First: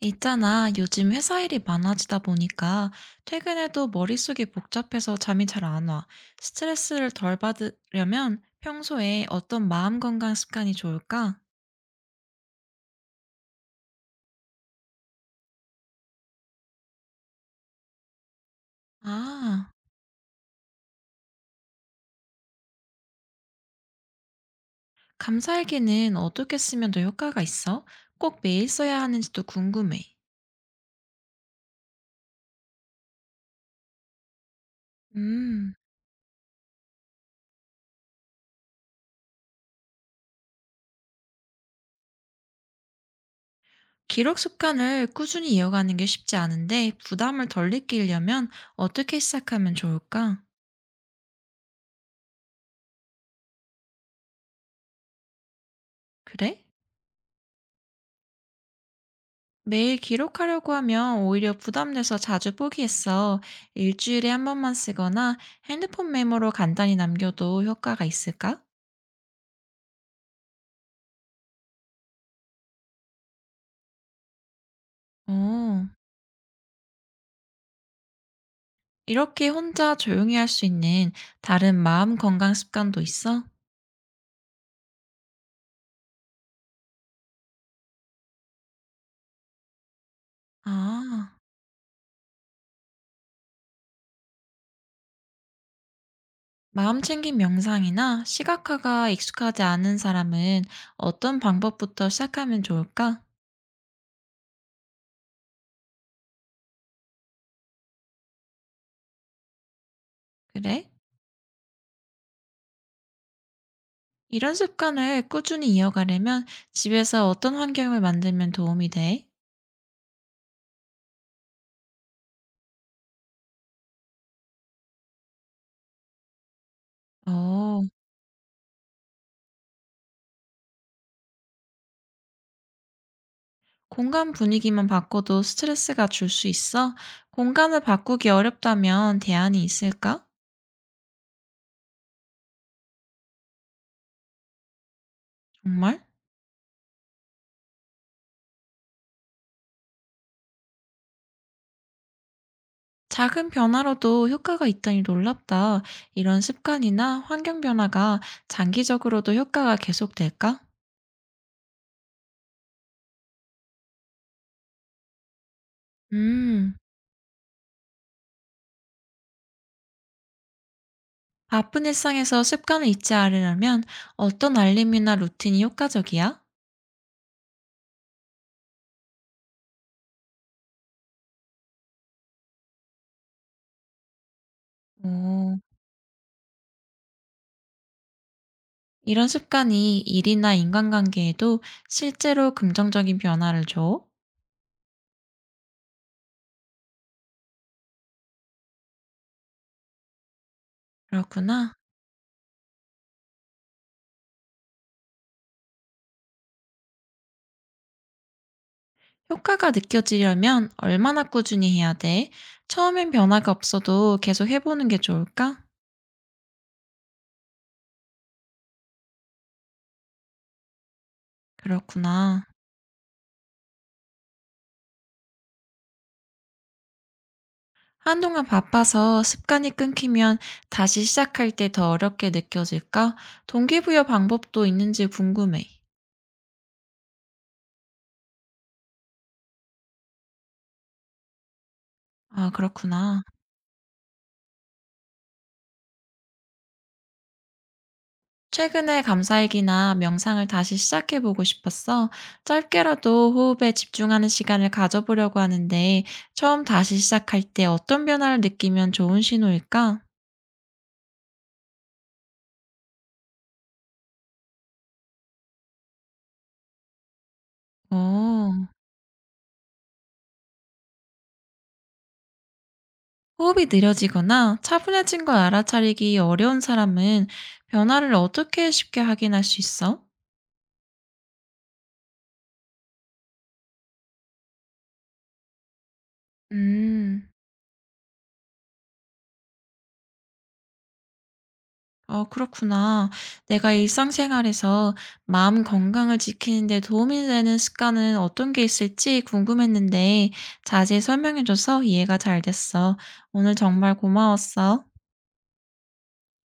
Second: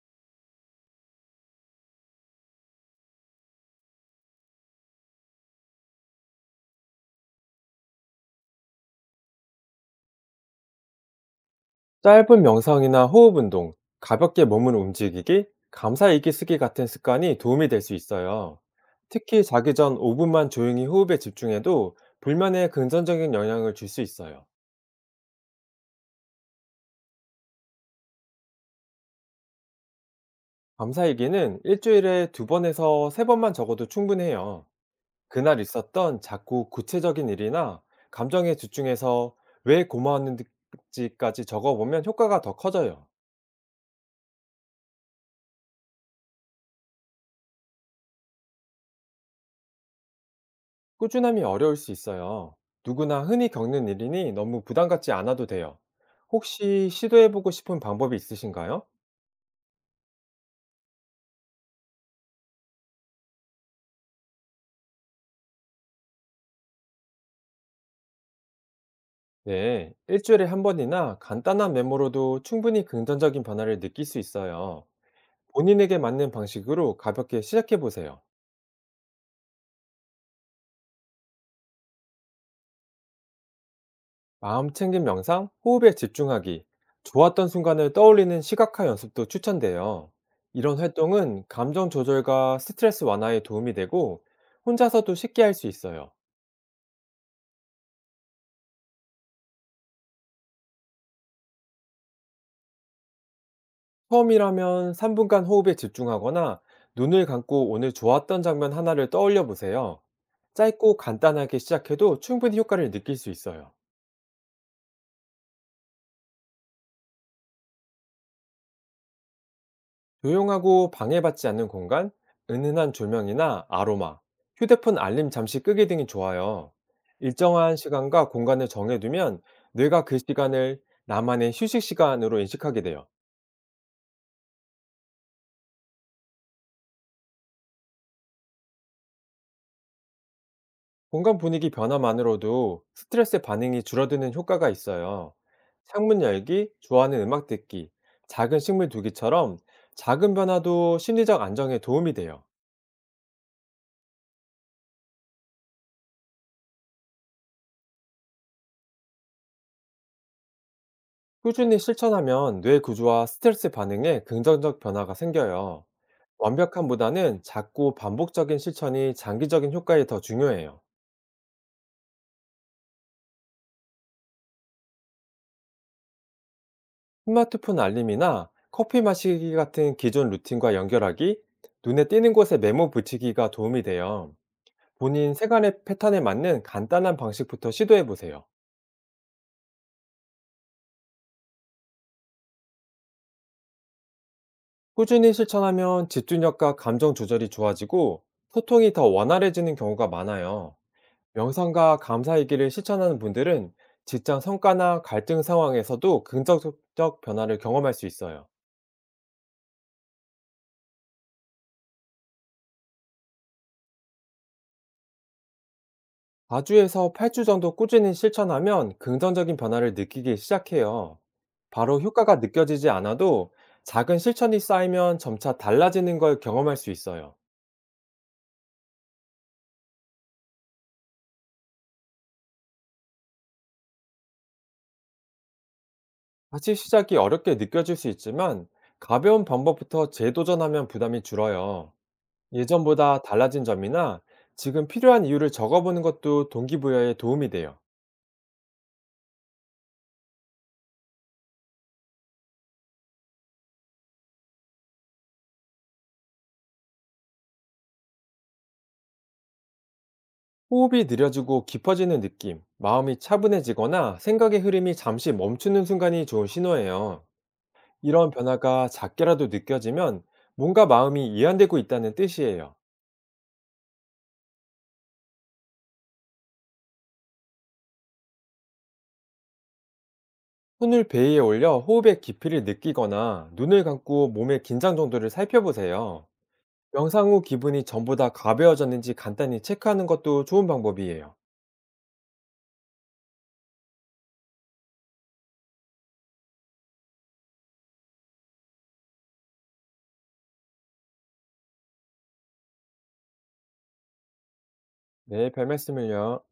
있잖아, 요즘 회사 일이 많아지다 보니까 퇴근해도 머릿속이 복잡해서 잠이 잘 안 와. 스트레스를 덜 받으려면 평소에 어떤 마음 건강 습관이 좋을까? 짧은 명상이나 호흡 운동, 가볍게 몸을 움직이기, 감사 일기 쓰기 같은 습관이 도움이 될 수 있어요. 특히 아, 자기 전 5분만 조용히 호흡에 집중해도 불면에 긍정적인 영향을 줄 수 있어요. 감사일기는 어떻게 쓰면 더 효과가 있어? 꼭 매일 써야 하는지도 궁금해. 감사 일기는 일주일에 두 번에서 세 번만 적어도 충분해요. 그날 음, 있었던 작고 구체적인 일이나 감정에 집중해서 왜 고마웠는지까지 적어보면 효과가 더 커져요. 기록 습관을 꾸준히 이어가는 게 쉽지 않은데 부담을 덜 느끼려면 어떻게 시작하면 좋을까? 꾸준함이 어려울 수 있어요. 누구나 흔히 겪는 일이니 너무 부담 갖지 않아도 돼요. 그래? 혹시 시도해보고 싶은 방법이 있으신가요? 매일 기록하려고 하면 오히려 부담돼서 자주 포기했어. 일주일에 한 번만 쓰거나 핸드폰 메모로 간단히 남겨도 효과가 있을까? 네, 일주일에 한 번이나 간단한 메모로도 충분히 긍정적인 변화를 느낄 수 있어요. 어, 본인에게 맞는 방식으로 가볍게 시작해보세요. 이렇게 혼자 조용히 할 수 있는 다른 마음 건강 습관도 있어? 마음 챙김 명상, 호흡에 집중하기, 좋았던 순간을 떠올리는 시각화 연습도 추천돼요. 이런 아, 활동은 감정 조절과 스트레스 완화에 도움이 되고 혼자서도 쉽게 할 수 있어요. 마음 챙김 명상이나 시각화가 익숙하지 않은 사람은 어떤 방법부터 시작하면 좋을까? 처음이라면 3분간 분간 호흡에 집중하거나 눈을 감고 오늘 좋았던 장면 하나를 떠올려 보세요. 그래? 짧고 간단하게 시작해도 충분히 효과를 느낄 수 있어요. 이런 습관을 꾸준히 이어가려면 집에서 어떤 환경을 만들면 도움이 돼? 조용하고 방해받지 않는 공간, 은은한 조명이나 아로마, 휴대폰 알림 잠시 끄기 등이 좋아요. 일정한 어. 시간과 공간을 정해두면 뇌가 그 시간을 나만의 휴식 시간으로 인식하게 돼요. 공간 분위기만 바꿔도 스트레스가 줄 수 있어? 공간을 바꾸기 어렵다면 대안이 있을까? 공간 분위기 변화만으로도 스트레스 반응이 줄어드는 효과가 있어요. 정말? 창문 열기, 좋아하는 음악 듣기, 작은 식물 두기처럼 작은 변화도 심리적 안정에 도움이 돼요. 작은 변화로도 효과가 있다니 놀랍다. 이런 습관이나 환경 변화가 장기적으로도 효과가 계속될까? 꾸준히 실천하면 뇌 구조와 스트레스 반응에 긍정적 변화가 생겨요. 음, 완벽함보다는 작고 반복적인 실천이 장기적인 효과에 더 중요해요. 바쁜 일상에서 습관을 잊지 않으려면 어떤 알림이나 루틴이 효과적이야? 스마트폰 알림이나 커피 마시기 같은 기존 루틴과 연결하기, 눈에 띄는 곳에 메모 붙이기가 도움이 돼요. 본인 오, 생활의 패턴에 맞는 간단한 방식부터 시도해 보세요. 이런 습관이 일이나 인간관계에도 실제로 긍정적인 변화를 줘? 꾸준히 실천하면 집중력과 감정 조절이 좋아지고 소통이 더 원활해지는 경우가 많아요. 그렇구나. 명상과 감사일기를 실천하는 분들은 직장 성과나 갈등 상황에서도 긍정적 변화를 경험할 수 있어요. 효과가 느껴지려면 얼마나 꾸준히 해야 돼? 처음엔 변화가 없어도 계속 해보는 게 좋을까? 4주에서 8주 정도 꾸준히 실천하면 긍정적인 변화를 느끼기 시작해요. 바로 효과가 그렇구나. 느껴지지 않아도 작은 실천이 쌓이면 점차 달라지는 걸 경험할 수 있어요. 한동안 바빠서 습관이 끊기면 다시 시작할 때 더 어렵게 느껴질까? 동기부여 방법도 있는지 궁금해. 다시 시작이 어렵게 느껴질 수 있지만 가벼운 방법부터 재도전하면 부담이 줄어요. 아, 그렇구나. 예전보다 달라진 점이나 지금 필요한 이유를 적어보는 것도 동기부여에 도움이 돼요. 최근에 감사일기나 명상을 다시 시작해보고 싶었어. 짧게라도 호흡에 집중하는 시간을 가져보려고 하는데, 처음 다시 시작할 때 어떤 변화를 느끼면 좋은 신호일까? 호흡이 느려지고 깊어지는 느낌, 마음이 차분해지거나 생각의 흐름이 잠시 멈추는 순간이 좋은 신호예요. 이런 오. 변화가 작게라도 느껴지면 뭔가 마음이 이완되고 있다는 뜻이에요. 호흡이 느려지거나 차분해진 걸 알아차리기 어려운 사람은 변화를 어떻게 쉽게 확인할 수 있어? 손을 베이에 올려 호흡의 깊이를 느끼거나 눈을 감고 몸의 긴장 정도를 살펴보세요. 음, 명상 후 기분이 전보다 가벼워졌는지 간단히 체크하는 것도 좋은 방법이에요. 어, 그렇구나. 내가 일상생활에서 마음 건강을 지키는데 도움이 되는 습관은 어떤 게 있을지 궁금했는데 자세히 설명해줘서 이해가 잘 됐어. 오늘 정말 고마웠어. 네, 별 말씀을요.